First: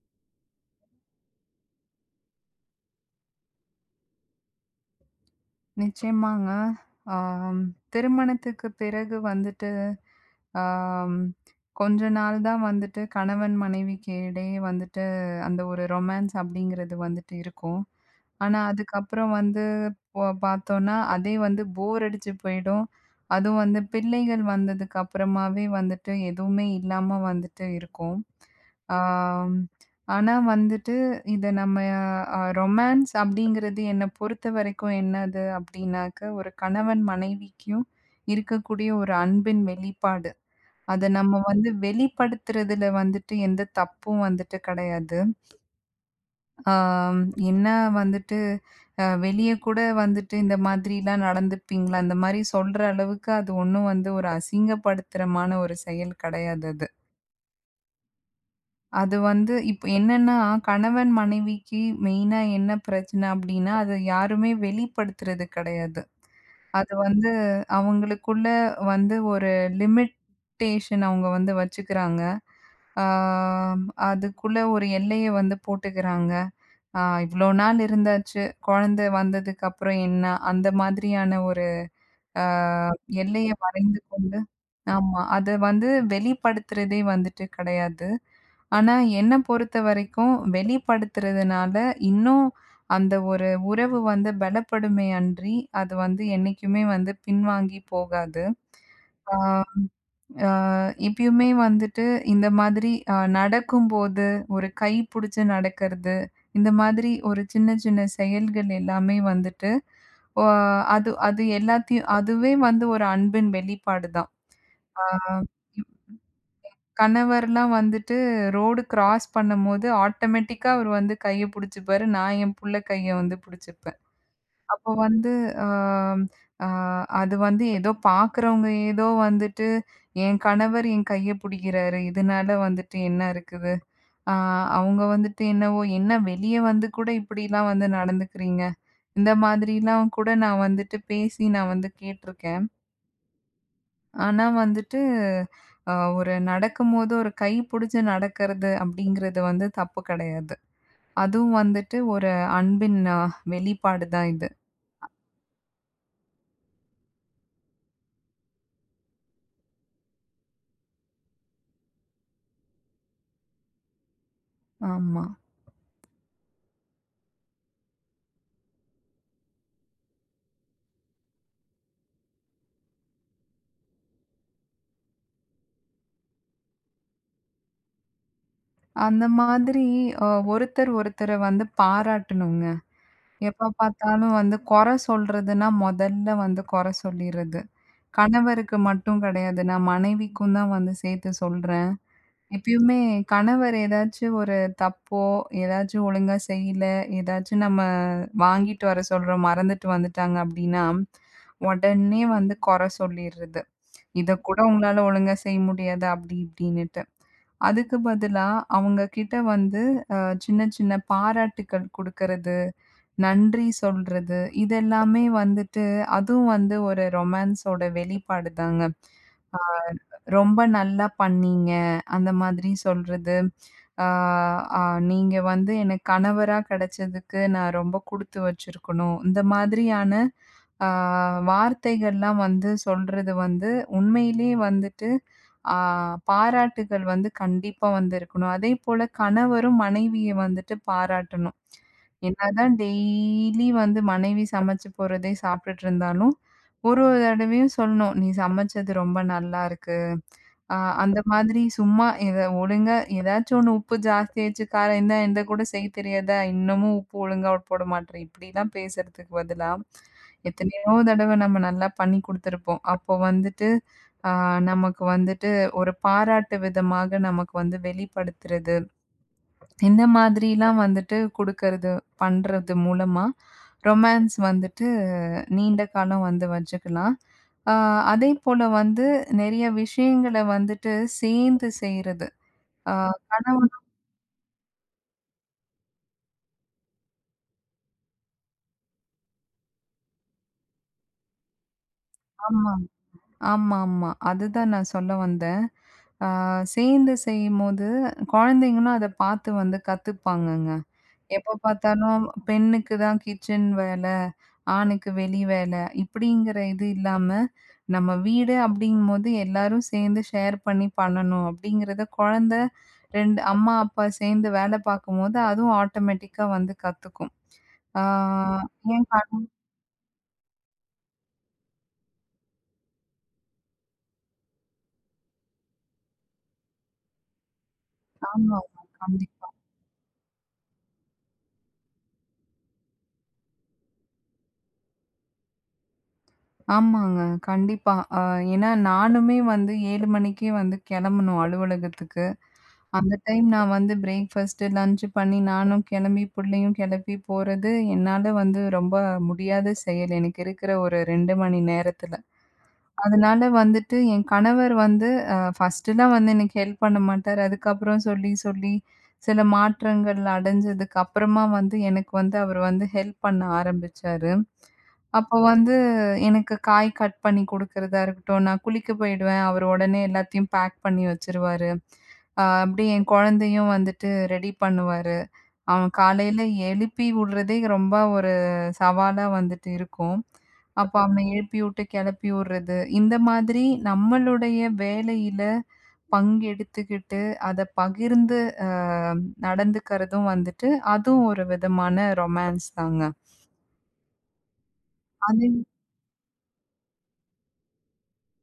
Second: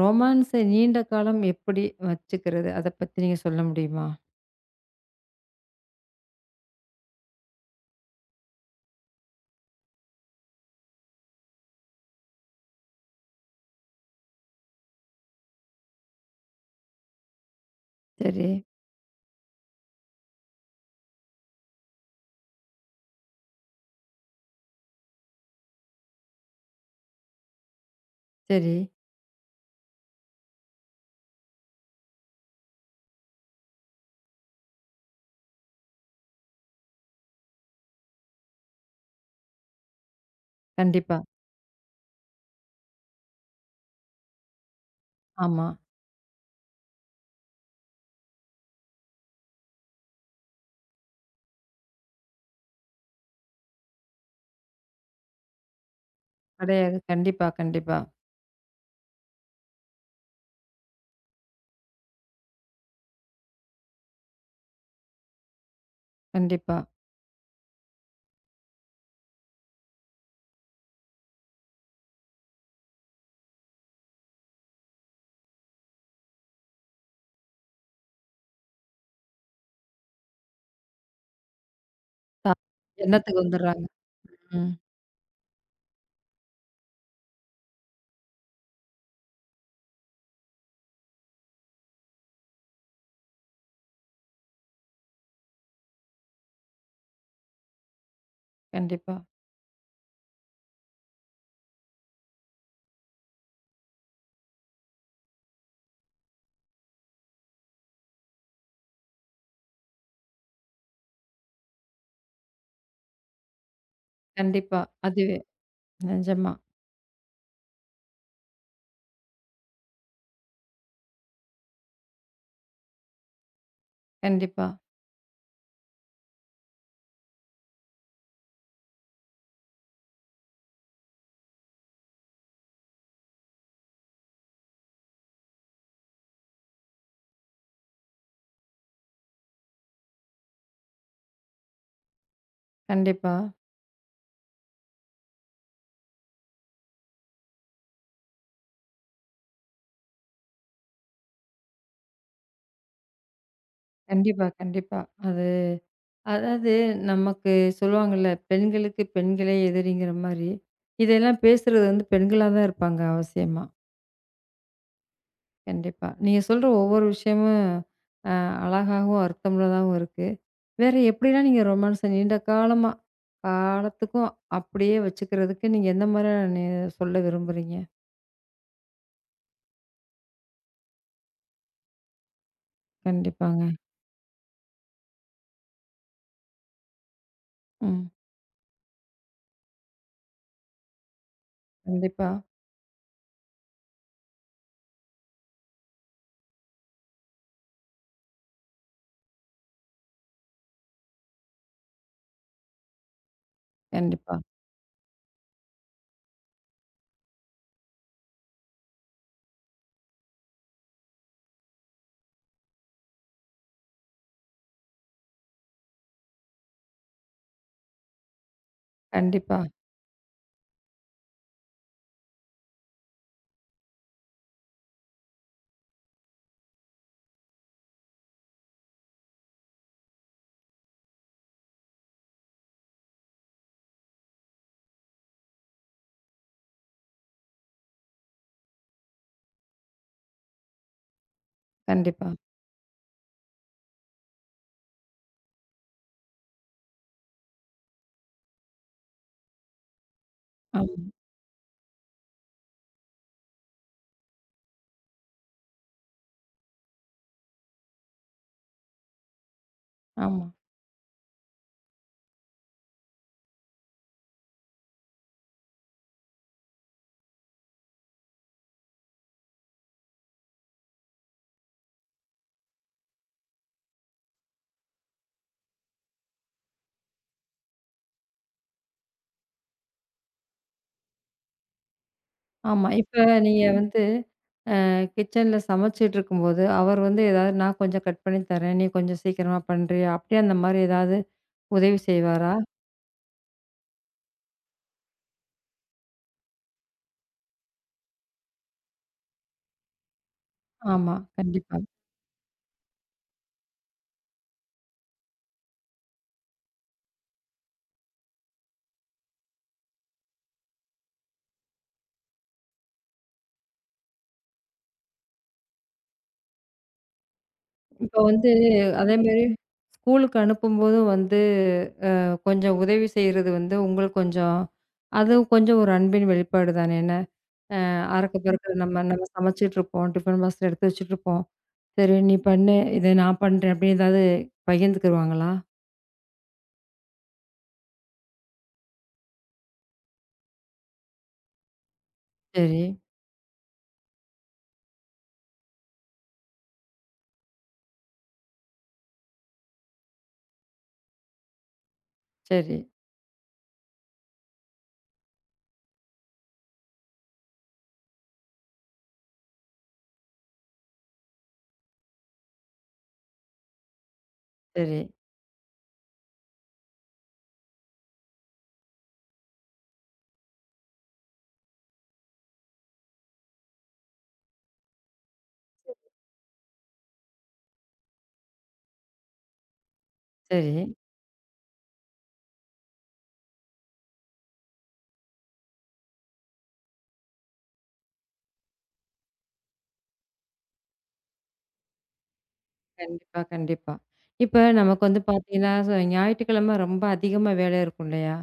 ரொமான்ஸ நீண்ட காலம் எப்படி வச்சுக்கிறது? அத பத்தி நீங்க சொல்ல முடியுமா? நிச்சயமாங்க. ஆம், திருமணத்துக்கு பிறகு வந்துட்டு, ஆம், கொஞ்ச நாள் தான் வந்துட்டு கணவன் மனைவிக்கு இடையே வந்துட்டு அந்த ஒரு ரொமான்ஸ் அப்படிங்கிறது வந்துட்டு இருக்கும். சரி, ஆனா, அதுக்கப்புறம் வந்து பார்த்தோம்னா, அதே வந்து போர் அடிச்சு போயிடும். அதுவும் வந்து பிள்ளைகள் வந்ததுக்கு அப்புறமாவே வந்துட்டு எதுவுமே இல்லாம வந்துட்டு இருக்கும். சரி. ஆம், ஆனா வந்துட்டு இது நம்ம ரொமான்ஸ் அப்படிங்கிறது என்ன பொறுத்தவரைக்கும் என்னது அப்படின்னாக்க, ஒரு கணவன் மனைவிக்கும் இருக்கக்கூடிய ஒரு அன்பின் வெளிப்பாடு. அத கண்டிப்பா. நம்ம வந்து வெளிப்படுத்துறதுல வந்துட்டு எந்த தப்பும் வந்துட்டு கிடையாது. ஆமா. ஆம், என்ன வந்துட்டு வெளிய கூட வந்துட்டு இந்த மாதிரிலாம் நடந்துப்பீங்களா? அந்த மாரி சொல்ற அளவுக்கு அது ஒண்ணும் வந்து ஒரு அசிங்கப்படுத்துறமான ஒரு செயல் கிடையாது அது. கிடையாது. கண்டிப்பா, கண்டிப்பா, அது வந்து இப்ப என்னன்னா, கணவன் மனைவிக்கு மெயினா என்ன பிரச்சனை அப்டின்னா, அத யாருமே வெளிப்படுத்துறது கெடையாது. கண்டிப்பா. அது வந்து அவங்களுக்குள்ள வந்து ஒரு லிமிட்டேஷன் அவங்க வந்து வச்சுக்கிறாங்க. ஆ அதுக்குள்ள ஒரு எல்லைய வந்து போட்டுக்கிறாங்க. இவ்ளோ நாள் இருந்தாச்சு, குழந்தை வந்ததுக்கப்புறம் என்ன? அந்த மாதிரியான ஒரு ஆ த எண்ணத்துக்கு எல்லைய வந்துர்றாங்க. வரைந்து கொண்டு ம். ஆமா. அத வந்து வெளிப்படுத்துறதே வந்துட்டு கிடையாது. ஆனா, என்ன பொறுத்தவரைக்கும் வெளிப்படுத்துறதுனால இன்னும் அந்த ஒரு உறவு வந்து பலப்படுமே அன்றி, அது வந்து என்னைக்குமே வந்து பின்வாங்கி போகாது. கண்டிப்பா, ஆ ஆ இப்பயுமே வந்துட்டு இந்த மாதிரி நடக்கும்போது, ஒரு கை புடிச்சு நடக்கிறது, இந்த மாதிரி ஒரு சின்ன சின்ன செயல்கள் எல்லாமே வந்துட்டு, ஒ அது அது எல்லாத்தையும் அதுவே வந்து ஒரு அன்பின் வெளிப்பாடு தான். கண்டிப்பா. ஆ அதுவே நிஜமா. கணவர்லாம் வந்துட்டு ரோடு கிராஸ் பண்ணும்போது ஆட்டோமேட்டிக்கா அவர் வந்து கைய புடிச்சுப்பாரு. நான் என் புள்ள கைய வந்து புடிச்சுப்பேன். கண்டிப்பா, அப்போ வந்து அ, அ அது வந்து ஏதோ பார்க்குறவங்க ஏதோ வந்துட்டு, என் கணவர் என் கைய புடிக்கிறாரு. இதனால வந்துட்டு என்ன இருக்குது? அ அவங்க வந்துட்டு என்னவோ, என்ன வெளிய வந்து கூட இப்படிலாம் வந்து நடந்துக்கிறீங்க. இந்த மாதிரிலாம் கூட நான் வந்துட்டு பேசி நான் வந்து கேட்டுருக்கேன். கண்டிப்பா, ஆனா வந்துட்டு, அ ஒரு நடக்கும்போது ஒரு கை புடிச்சு நடக்கிறது அப்படிங்கிறது வந்து தப்பு கெடையாது. அதுவும் வந்துட்டு ஒரு அன்பின் வெளிப்பாடு தான் கண்டிப்பா, இது. கண்டிப்பா. அது அதாவது, நமக்கு சொல்லுவாங்கல்ல, பெண்களுக்கு பெண்களே எதிரிங்கிற மாரி, இதெல்லாம் பேசுறது வந்து பெண்களா தான் இருப்பாங்க அவசியமா. ஆமா. கண்டிப்பா. நீங்க சொல்ற ஒவ்வொரு விஷயமும் அ அழகாகவும், அர்த்தமுள்ளதாகவும் இருக்கு. வேற எப்படிலாம் நீங்க ரொமான்ஸ நீண்ட காலமா, காலத்துக்கும் அப்படியே வச்சுக்கிறதுக்கு நீங்க எந்த மாரியான சொல்ல விரும்புறீங்க? அந்த மாதிரி அ ஒருத்தர் ஒருத்தர வந்து பாராட்டணுங்க. கண்டிப்பாங்க. எப்ப பார்த்தாலும் வந்து கொற சொல்றதுன்னா, மொதல்ல வந்து கொற சொல்லிர்றது. ம். கணவருக்கு மட்டும் கிடையாது. நான் மனைவிக்கும் தான் வந்து சேர்த்து சொல்றேன். கண்டிப்பா, எப்பயுமே கணவர் ஏதாச்சும் ஒரு தப்போ, ஏதாச்சும் ஒழுங்கா செய்யல, ஏதாச்சும் நம்ம வாங்கிட்டு வர சொல்றோம், மறந்துட்டு வந்துட்டாங்க அப்டின்னா, உடனே வந்து கொற சொல்லிர்றது. கண்டிப்பா, இத கூட உங்களால ஒழுங்கா செய்ய முடியாது அப்படி இப்படின்னுட்டு. அதுக்கு பதிலா அவங்க கிட்ட வந்து அ சின்ன சின்ன பாராட்டுக்கள் குடுக்கறது, நன்றி சொல்றது, இதெல்லாமே வந்துட்டு அதுவும் வந்து ஒரு ரொமான்ஸோட வெளிப்பாடு தாங்க. கண்டிப்பா, ரொம்ப நல்லா பண்ணீங்க. அந்த மாதிரி சொல்றது. ஆ, ஆ நீங்க வந்து எனக்கு கணவரா கிடைச்சதுக்கு நான் ரொம்ப குடுத்து வச்சிருக்கணும். இந்த மாதிரியான ஆ, வார்த்தைகள்லாம் வந்து சொல்றது வந்து உண்மையிலேயே வந்துட்டு ஆ, பாராட்டுகள் வந்து கண்டிப்பா வந்து இருக்கணும். அதேபோல கணவரும் மனைவிய வந்துட்டு பாராட்டணும். கண்டிப்பா. என்னதான் டெய்லி வந்து மனைவி சமைச்சு போறதே சாப்பிட்டுட்டு இருந்தாலும், ஒரு ஒரு தடவையும் சொல்லணும். "நீ சமைச்சது ரொம்ப நல்லா இருக்கு." அ ஆமா, அந்த மாதிரி சும்மா இத ஒழுங்கா ஏதாச்சும் ஒண்ணு உப்பு ஜாஸ்தியாச்சு, காரம் என்ன இந்த கூட செய்ய தெரியாதா? இன்னமும் உப்பு ஒழுங்கா போட மாட்ற. இப்படிலாம் பேசுறதுக்கு பதிலா, ஆமா, எத்தனையோ தடவ நம்ம நல்லா பண்ணி குடுத்துருப்போம். அப்போ வந்துட்டு, அ நமக்கு வந்துட்டு ஒரு பாராட்டு விதமாக நமக்கு வந்து வெளிப்படுத்துறது. இந்த மாதிரிலாம் வந்துட்டு குடுக்கறது பண்றது மூலமா, ரொமான்ஸ் வந்துட்டு நீண்ட காலம் வந்து வச்சுக்கலாம். அ அதேபோல வந்து நெறைய விஷயங்கள வந்துட்டு சேர்ந்து செய்றது. ஆமா. அ இப்ப நீங்க கணவன் வந்து கிச்சன்ல சமைச்சுட்டு இருக்கும்போது, அவர் வந்து ஏதாவது "நான் கொஞ்சம் கட் பண்ணி தரேன். நீ கொஞ்சம் சீக்கிரமா பண்றியா?" அப்படி அந்த மாரி ஏதாவது உதவி செய்வாரா? ஆமா, ஆமாமா. அதுதான் நான் சொல்ல வந்தேன். அ சேர்ந்து செய்யும்போது, குழந்தைங்களும் அத பார்த்து வந்து கத்துப்பாங்கங்க. ஆமா, எப்ப கண்டிப்பா. பார்த்தாலும் பெண்ணுக்கு தான் கிச்சன் வேலை, ஆணுக்கு வெளி வேலை இப்படிங்கிற இது இல்லாம, நம்ம வீடு அப்படிங்கும்போது எல்லாரும் சேர்ந்து ஷேர் பண்ணி பண்ணணும் அப்படிங்கிறத குழந்தை 2 அம்மா, அப்பா சேர்ந்து வேலை பார்க்கும்போது அதுவும் ஆட்டோமேட்டிக்கா வந்து கத்துக்கும். ஆ இப்ப வந்து ஏன் அதேமாரி காரணம் ஸ்கூலுக்கு அனுப்பும்போதும் வந்து கொஞ்சம் உதவி செய்றது வந்து உங்களுக்கு கொஞ்சம் அதுவும் கொஞ்சம் ஒரு அன்பின் வெளிப்பாடு தானே என்ன? அறக்க பறக்க ஆமாங்க, நம்ம நம்ம கண்டிப்பா. சமைச்சுட்ருப்போம். டிஃபன் பாக்ஸ்ல எடுத்து வச்சுட்ருப்போம். "சரி நீ பண்ணு, இத நான் பண்றேன்" அப்படின்னு ஏதாவது பகிர்ந்துக்குருவாங்களா? ஆமாங்க, கண்டிப்பா. ஏன்னா நானுமே வந்து 7 மணிக்கே வந்து கிளம்பணும் அலுவலகத்துக்கு. சரி, அந்த டைம் நான் வந்து பிரேக்ஃபாஸ்ட்டு, லன்ச் பண்ணி நானும் கெளம்பி, புள்ளையும் கெளப்பி போறது, என்னால வந்து ரொம்ப முடியாத செயல். எனக்கு இருக்கிற ஒரு 2 மணி நேரத்துல. சரி, அதனால வந்துட்டு என் கணவர் வந்து ஃபர்ஸ்ட்டுலாம் வந்து எனக்கு ஹெல்ப் பண்ண மாட்டாரு. அதுக்கப்புறம் சொல்லி, சில மாற்றங்கள் அடைஞ்சதுக்கு அப்புறமா வந்து எனக்கு வந்து அவர் வந்து ஹெல்ப் பண்ண ஆரம்பிச்சாரு. சரி, அப்போ வந்து எனக்கு காய் கட் பண்ணி குடுக்கறதா இருக்கட்டும், நான் குளிக்க போயிடுவேன். அவர் உடனே எல்லாத்தையும் பேக் பண்ணி வச்சுருவாரு. அப்படியே என் குழந்தையும் வந்துட்டு ரெடி பண்ணுவாரு. அவன் காலையில எழுப்பி விடுறதே ரொம்ப ஒரு சவாலா வந்துட்டு இருக்கும். சரி. அப்ப அவன எழுப்பிவுட்டு, கெளப்பிவுட்றது. இந்த மாதிரி நம்மளுடைய வேலையில பங்கெடுத்துக்கிட்டு, அத பகிர்ந்து அ நடந்துக்கிறதும் வந்துட்டு, அதுவும் ஒரு விதமான ரொமான்ஸ் தாங்க. கண்டிப்பா, கண்டிப்பா. இப்ப நமக்கு வந்து அது பார்த்தீங்கன்னா, ஞாயிற்றுக்கிழமை ரொம்ப அதிகமா வேலை இருக்கும் இல்லையா?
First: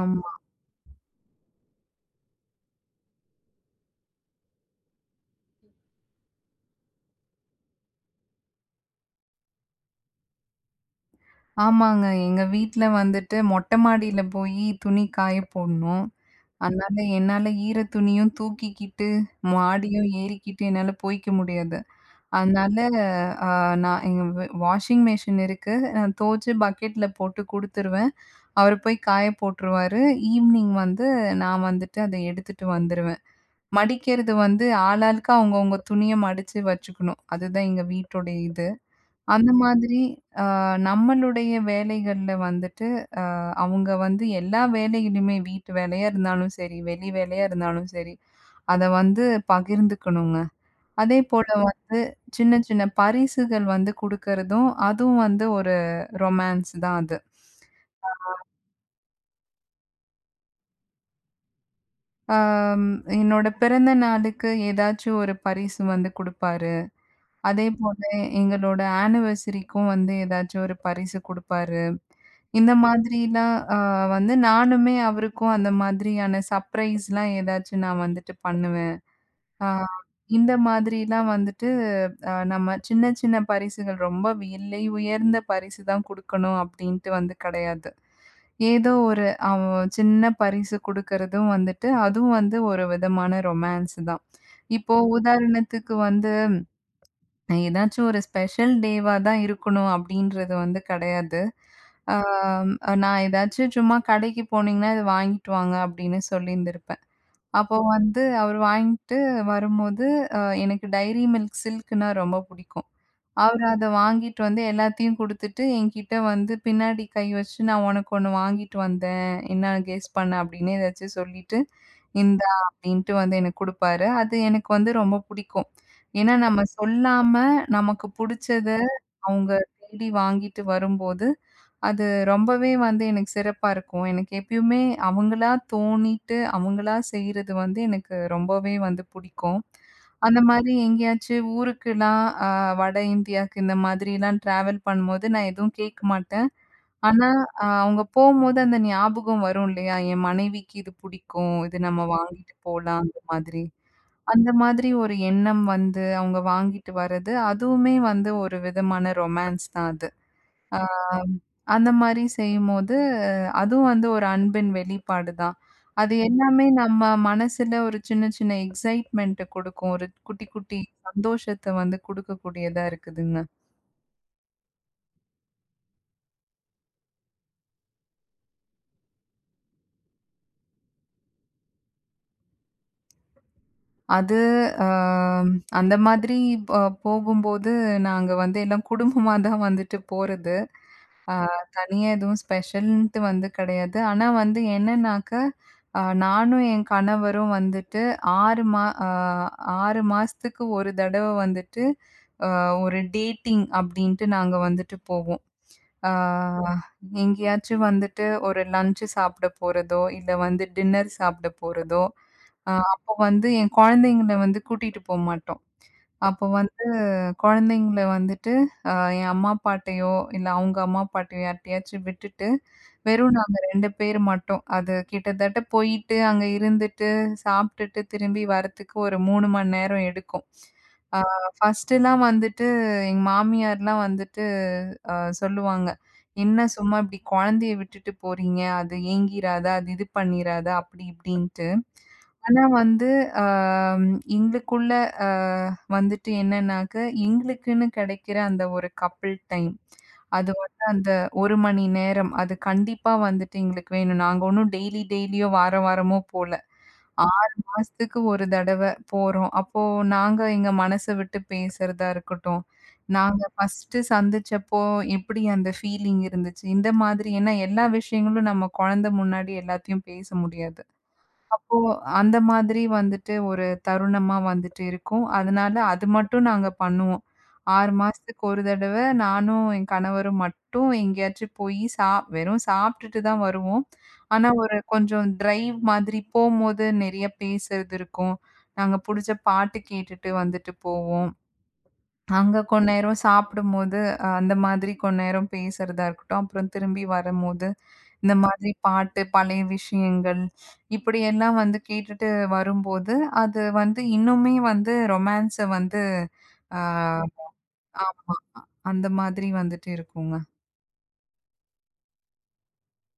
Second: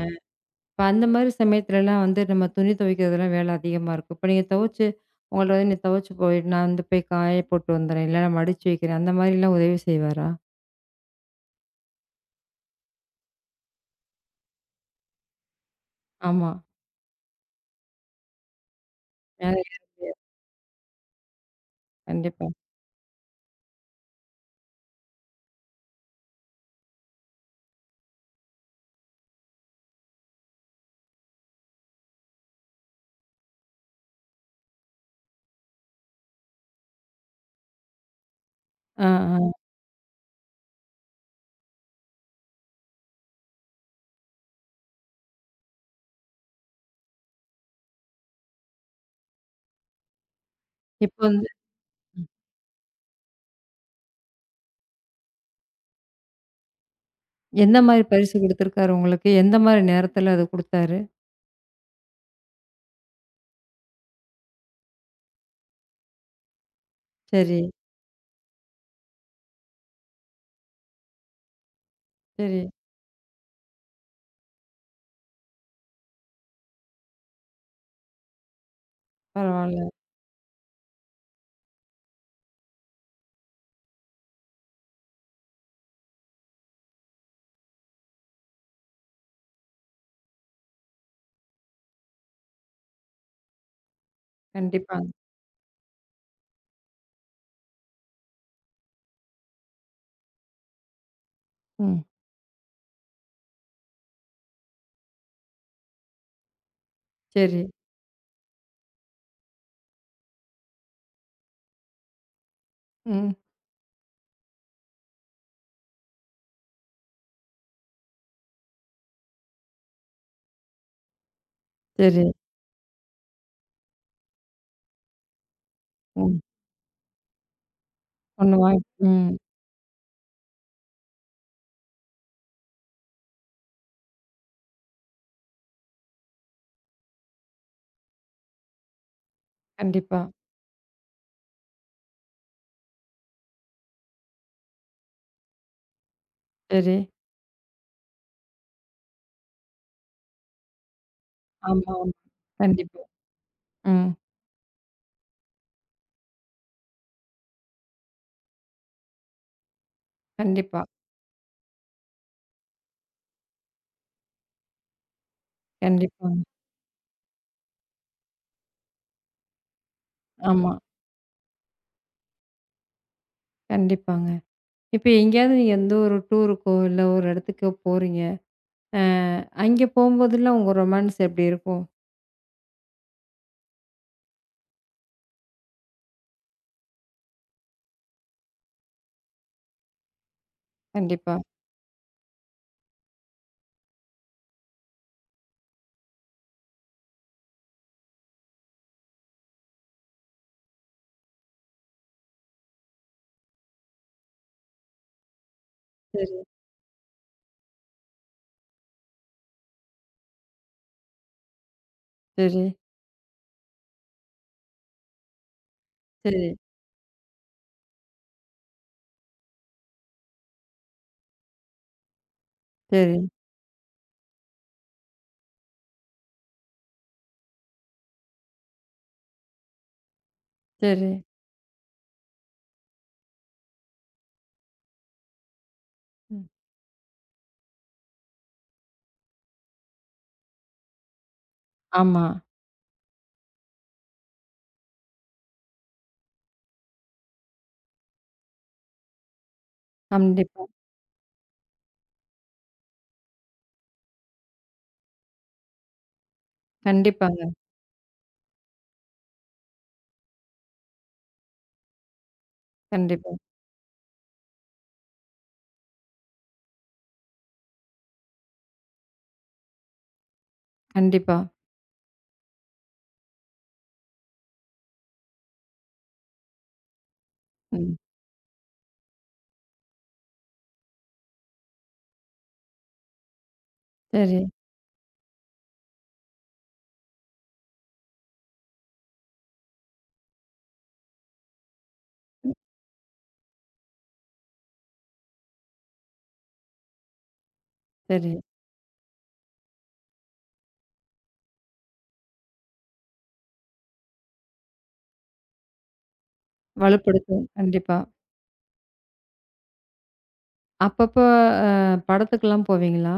ஆமா. இப்ப அந்த மாரி சமயத்துலலாம் வந்து நம்ம துணி துவைக்கிறதெல்லாம் வேலை அதிகமா இருக்கும். இப்ப நீங்க துவச்சு உங்கள்ட்ட வந்து நீ துவச்சு போய் நான் வந்து போய் காய போட்டு வந்துறேன். இல்ல நான் மடிச்சு வைக்கிறேன். அந்த மாரிலாம் உதவி செய்வாரா? ஆமாங்க. எங்க வீட்ல வந்துட்டு மொட்ட மாடியில போயி துணி காய போடணும். ஆமா. அதனால என்னால ஈர துணியும் தூக்கிக்கிட்டு, வேலை ஏற மாடியும் முடியாது. ஏறிக்கிட்டு என்னால போய்க்க முடியாது. கண்டிப்பா. அதனால அ நான் எங்க வாஷிங் மெஷின் இருக்கு. நான் துவச்சு பக்கெட்ல போட்டு குடுத்துருவேன். அவரு போய் காய போட்டுருவாரு. ஈவ்னிங் வந்து நான் வந்துட்டு அத எடுத்துட்டு வந்துருவேன். மடிக்கிறது வந்து ஆளாளுக்கு அவங்கவங்க துணிய மடிச்சு வச்சுக்கணும். அதுதான் எங்க வீட்டுடைய இது. ஆ, அந்த ஆ. மாதிரி அ நம்மளுடைய வேலைகள்ல வந்துட்டு அவங்க வந்து எல்லா வேலையிலுமே வீட்டு வேலையா இருந்தாலும் சரி, வெளி வேலையா இருந்தாலும் சரி, அத வந்து பகிர்ந்துக்கணுங்க. இப்ப வந்து அதேபோல வந்து சின்ன சின்ன பரிசுகள் வந்து குடுக்கறதும், அதுவும் வந்து ஒரு ரொமான்ஸ் தான் அது. எந்த மாரி பரிசு குடுத்துருக்காரு உங்களுக்கு? எந்த மாரி நேரத்துல அது குடுத்தாரு? ஆம், என்னோட பிறந்த நாளுக்கு ஏதாச்சும் ஒரு பரிசு வந்து குடுப்பாரு. சரி, அதே போல எங்களோட ஆனிவர்சரிக்கும் வந்து ஏதாச்சும் ஒரு பரிசு குடுப்பாரு. சரி. இந்த மாதிரிலாம் வந்து நானுமே அவருக்கும் அந்த மாதிரியான சர்ப்ரைஸ்லாம் ஏதாச்சும் நான் வந்துட்டு பண்ணுவேன். ஆ பரவால்ல. இந்த மாதிரிலாம் வந்துட்டு நம்ம சின்ன சின்ன பரிசுகள் ரொம்ப விலை உயர்ந்த பரிசு தான் குடுக்கணும் அப்படின்ட்டு வந்து கிடையாது. ஏதோ ஒரு அவன் சின்ன பரிசு குடுக்கறதும் வந்துட்டு, அதுவும் வந்து ஒரு விதமான ரொமான்ஸ் தான். இப்போ கண்டிப்பா. உதாரணத்துக்கு வந்து ஏதாச்சும் ஒரு ஸ்பெஷல் டேவா தான் இருக்கணும் அப்டின்றது வந்து கெடையாது. ம். ஆ நான் ஏதாச்சும் சும்மா கடைக்கு போனீங்கன்னா, "இத வாங்கிட்டு வாங்க" அப்டின்னு சொல்லியிருந்திருப்பேன். சரி. அப்போ வந்து அவரு வாங்கிட்டு வரும்போது, அ எனக்கு டைரி மில்க் சில்க்னா ரொம்ப புடிக்கும். ம். அவரு அத வாங்கிட்டு வந்து எல்லாத்தையும் குடுத்துட்டு, என்கிட்ட வந்து பின்னாடி கை வச்சு, "நான் உனக்கு ஒண்ணு வாங்கிட்டு வந்தேன். என்ன கெஸ் பண்ணு?" அப்படின்னு ஏதாச்சும் சொல்லிட்டு, சரி. "இந்தா" அப்படின்ட்டு வந்து எனக்கு குடுப்பாரு. அது எனக்கு வந்து ரொம்ப புடிக்கும். ஏன்னா, ம். நம்ம சொல்லாம நமக்கு ஒண்ணு புடிச்சத வாங்கி. ம். அவங்க தேடி வாங்கிட்டு வரும்போது, அது ரொம்பவே வந்து எனக்கு சிறப்பா இருக்கும். எனக்கு எப்பயுமே அவங்களா தோணிட்டு, அவங்களா செய்றது வந்து எனக்கு ரொம்பவே வந்து புடிக்கும். கண்டிப்பா. அந்த மாரி எங்கேயாச்சும் ஊருக்குலாம் வட இந்தியாக்கு இந்த மாதிரிலாம் ட்ராவல் பண்ணும்போது நான் எதுவும் கேட்க மாட்டேன். சரி. ஆனா, அவங்க போம்போது அந்த ஞாபகம் வரும் இல்லையா? என் மனைவிக்கு இது புடிக்கும். இது ஆமா, நம்ம ஆமா. வாங்கிட்டு போலாம் கண்டிப்பா. அந்த மாதிரி. ம். அந்த மாதிரி ஒரு எண்ணம் வந்து அவங்க வாங்கிட்டு வர்றது, அதுவுமே வந்து ஒரு விதமான ரொமான்ஸ் தான் அது. ஆ கண்டிப்பா. அந்த மாரி செய்யும்போது, அதுவும் வந்து ஒரு அன்பின் வெளிப்பாடு தான். அது கண்டிப்பாங்க. எல்லாமே நம்ம மனசுல ஒரு சின்ன சின்ன எக்ஸைட்மென்ட்ட குடுக்கும். ஒரு குட்டி ஆமா. குட்டி சந்தோஷத்த வந்து குடுக்கக்கூடியதா இருக்குதுங்க. கண்டிப்பாங்க. இப்ப எங்கேயாவது நீங்க எந்த ஒரு டூருக்கோ, இல்ல ஒரு இடத்துக்கோ போறீங்க. அ அங்கே போம்போதெல்லாம் உங்க ரொமான்ஸ் எப்டி இருக்கும்? அது அ அந்த மாதிரி ப போகும்போது, நாங்க வந்து எல்லாம் குடும்பமா தான் வந்துட்டு போறது. அ கண்டிப்பா. தனியா எதுவும் ஸ்பெஷல்ன்ட்டு வந்து கிடையாது. ஆனா வந்து என்னன்னாக்க, நானும் என் கணவரும் வந்துட்டு 6 மா அ 6 மாசத்துக்கு ஒரு தடவ வந்துட்டு, அ ஒரு டேட்டிங் அப்படின்ட்டு நாங்க வந்துட்டு போவோம். ஆ சரி, எங்கேயாச்சும் வந்துட்டு ஒரு லஞ்ச் சாப்பிட போறதோ, இல்ல வந்து டின்னர் சாப்பிட போறதோ, சரி, அப்போ வந்து என் குழந்தைங்கள வந்து கூட்டிட்டு போமாட்டோம். அப்போ சரி, வந்து குழந்தைங்கள வந்துட்டு என் அம்மா அப்பாட்டயோ, இல்ல அவங்க அம்மா அப்பாட்டயோ யார்ட்டயாச்சும் விட்டுட்டு, சரி, வெறும் நாங்க 2 பேர் மட்டும். அது கிட்டத்தட்ட போயிட்டு, அங்க இருந்துட்டு, சாப்ட்டுட்டு, திரும்பி வரத்துக்கு ஒரு 3 மணி நேரம் எடுக்கும். சரி. ஆ ஃபர்ஸ்ட்டுலாம் வந்துட்டு எங்க மாமியார்லாம் வந்துட்டு அ சொல்லுவாங்க. ம். "என்ன சும்மா இப்டி கொழந்தைய விட்டுட்டு போறீங்க? அது ஏங்கிராதா? அது இது பண்ணிராதா?" அப்டி இப்டின்ட்டு. ஆமா. ஆனா வந்து, அ எங்களுக்குள்ள அ வந்துட்டு என்னன்னாக்க, எங்களுக்குன்னு கிடைக்கிற அந்த ஒரு கப்புல் டைம். அது கண்டிப்பா. வந்து அந்த 1 மணி நேரம். அது கண்டிப்பா வந்துட்டு எங்களுக்கு வேணும். நாங்க ஒண்ணும் டெய்லி டெய்லியோ, வார வாரமோ போல. கண்டிப்பாங்க. 6 மாசத்துக்கு ஒரு தடவ போறோம். அப்போ நாங்க எங்க மனச விட்டு பேசுறதா இருக்கட்டும். கண்டிப்பா, நாங்க ஃபர்ஸ்ட்டு சந்திச்சப்போ எப்படி அந்த ஃபீலிங் இருந்துச்சு? இந்த மாதிரி ஏன்னா எல்லா விஷயங்களும் நம்ம குழந்தை முன்னாடி எல்லாத்தையும் பேச முடியாது. கண்டிப்பா. அப்போ அந்த மாதிரி வந்துட்டு ஒரு தருணமா வந்துட்டு இருக்கும். அதனால அது மட்டும் நாங்க பண்ணுவோம். 6 ம். மாசத்துக்கு ஒரு தடவ நானும் என் கணவரும் மட்டும் எங்கேயாச்சும் போயி வெறும் சாப்பிட்டுட்டு தான் வருவோம். சரி, ஆனா ஒரு கொஞ்சம் டிரைவ் மாதிரி போம்போது நெறைய பேசுறது இருக்கும். நாங்க புடிச்ச பாட்டு கேட்டுட்டு வந்துட்டு போவோம். அங்க கொஞ்ச நேரம் சாப்பிடும்போது, அந்த மாதிரி கொஞ்ச நேரம் பேசுறதா இருக்கட்டும். அப்புறம் திரும்பி வரும்போது, சரி. இந்த மாதிரி பாட்டு, பழைய விஷயங்கள் இப்படியெல்லாம் வந்து கேட்டுட்டு வரும்போது, அது வந்து இன்னுமே வந்து ரொமான்ஸ வந்து அ வலுப்படுத்தும். கண்டிப்பா. அ அந்த மாதிரி வந்துட்டு இருக்குங்க. அப்பப்ப அ படத்துக்கெல்லாம் போவீங்களா?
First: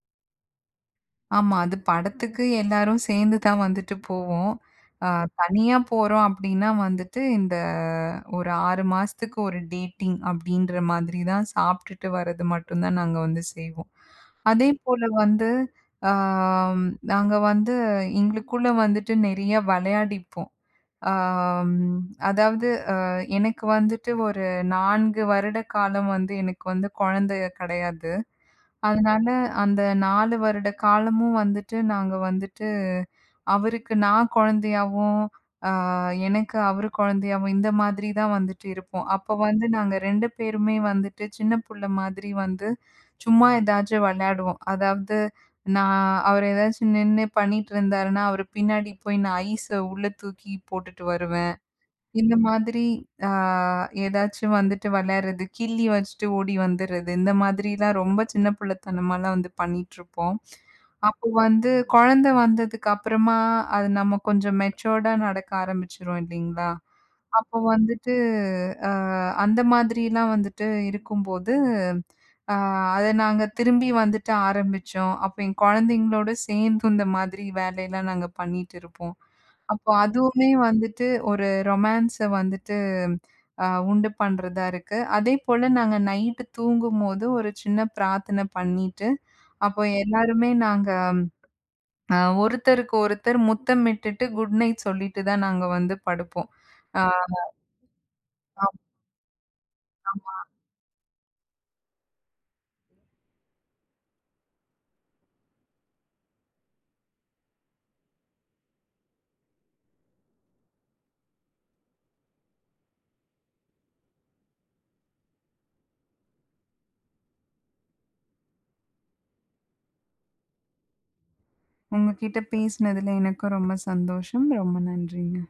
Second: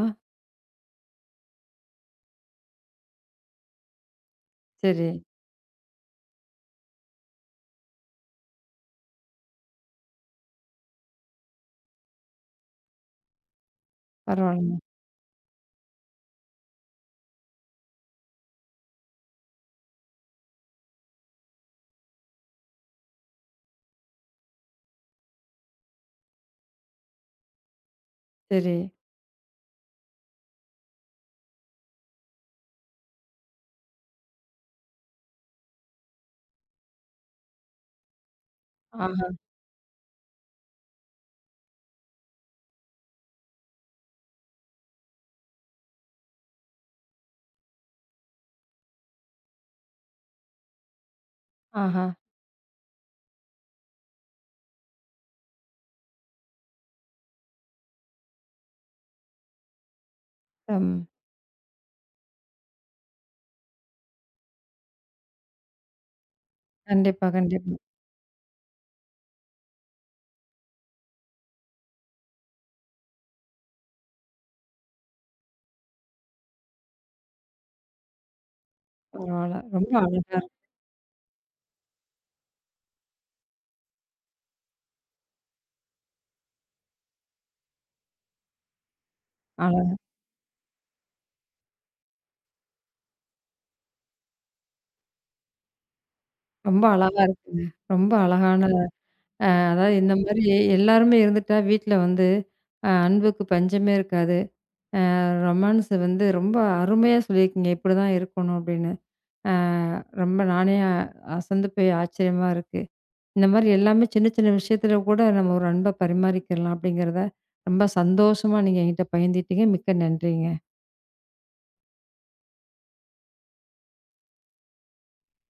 ஆமா. அது படத்துக்கு எல்லாரும் சேர்ந்து தான் வந்துட்டு போவோம். சரி. அ தனியா போறோம் அப்டின்னா வந்துட்டு, இந்த ஒரு 6 மாசத்துக்கு ஒரு டேட்டிங் அப்டின்ற மாதிரி தான் சாப்ட்டுட்டு வர்றது மட்டும் தான் நாங்க வந்து செய்வோம். பரவால்லங்க. அதேபோல வந்து அ நாங்க வந்து எங்களுக்குள்ள வந்துட்டு நெறைய விளையாடிப்போம். அம் அதாவது எனக்கு வந்துட்டு ஒரு 4 வருட காலம் வந்து எனக்கு வந்து குழந்தை கிடையாது. சரி. அதனால அந்த 4 வருட காலமும் வந்துட்டு, நாங்க வந்துட்டு அவருக்கு நான் குழந்தையாவும், அ எனக்கு அவரு குழந்தையாவும் இந்த மாதிரி தான் வந்துட்டு இருப்போம். ஆஹா, அப்ப வந்து நாங்க 2 பேருமே வந்துட்டு சின்ன புள்ள மாதிரி வந்து சும்மா ஏதாச்சும் விளையாடுவோம். அதாவது நான் அவரு ஏதாச்சும் நின்னு பண்ணிட்டு இருந்தாருன்னா, அவரு பின்னாடி போய் நான் ஐஸ உள்ள தூக்கி போட்டுட்டு வருவேன். ஆஹா. இந்த மாதிரி ஆ ஏதாச்சும் வந்துட்டு விளையாடுறது, கிள்ளி வச்சுட்டு ஓடி வந்துர்றது. இந்த மாதிரிலாம் ரொம்ப சின்ன பிள்ளைத்தனமாலாம் வந்து பண்ணிட்டுருப்போம். ம். அப்போ வந்து குழந்தை வந்ததுக்கு அப்புறமா, அது நம்ம கொஞ்சம் மெச்சூர்டா நடக்க ஆரம்பிச்சுரும் இல்லைங்களா? கண்டிப்பா, அப்போ கண்டிப்பா. வந்துட்டு அ அந்த மாதிரிலாம் வந்துட்டு இருக்கும்போது, ஆ அத நாங்க திரும்பி வந்துட்டு ஆரம்பிச்சோம். அப்போ என் குழந்தைங்களோட சேர்ந்து இந்த மாதிரி வேலையெல்லாம் நாங்க பண்ணிட்டு இருப்போம். பரவால்ல. அப்போ அதுவுமே வந்துட்டு ஒரு ரொமான்ஸ வந்துட்டு அ உண்டு பண்றதா இருக்கு. அதேபோல நாங்க நைட்டு தூங்கும்போது ஒரு சின்ன பிரார்த்தனை பண்ணிட்டு, அழ அப்போ எல்லாருமே நாங்க அ ஒருத்தருக்கு ஒருத்தர் முத்தமிட்டுட்டு குட் நைட் சொல்லிட்டு தான் நாங்க வந்து படுப்போம். ரொம்ப அ அழகா இருக்குங்க. ரொம்ப அழகான அதாவது, இந்த மாரி ஆமாமா. எல்லாருமே இருந்துட்டா வீட்ல வந்து அன்புக்கு பஞ்சமே இருக்காது. ரொமான்ஸ் வந்து ரொம்ப அருமையா சொல்லியிருக்கீங்க. இப்படிதான் இருக்கணும் அப்படின்னு. அ ரொம்ப நானே அசந்து போய் ஆச்சரியமா இருக்கு. இந்த மாரி எல்லாமே சின்ன சின்ன விஷயத்துல கூட நம்ம ஒரு அன்ப பரிமாறிக்கலாம் அப்படிங்கிறத ரொம்ப சந்தோஷமா நீங்க என்கிட்ட பகிர்ந்துட்டீங்க. மிக்க நன்றிங்க. உங்ககிட்ட பேசினதுல எனக்கும் ரொம்ப சந்தோஷம். ரொம்ப நன்றிங்க.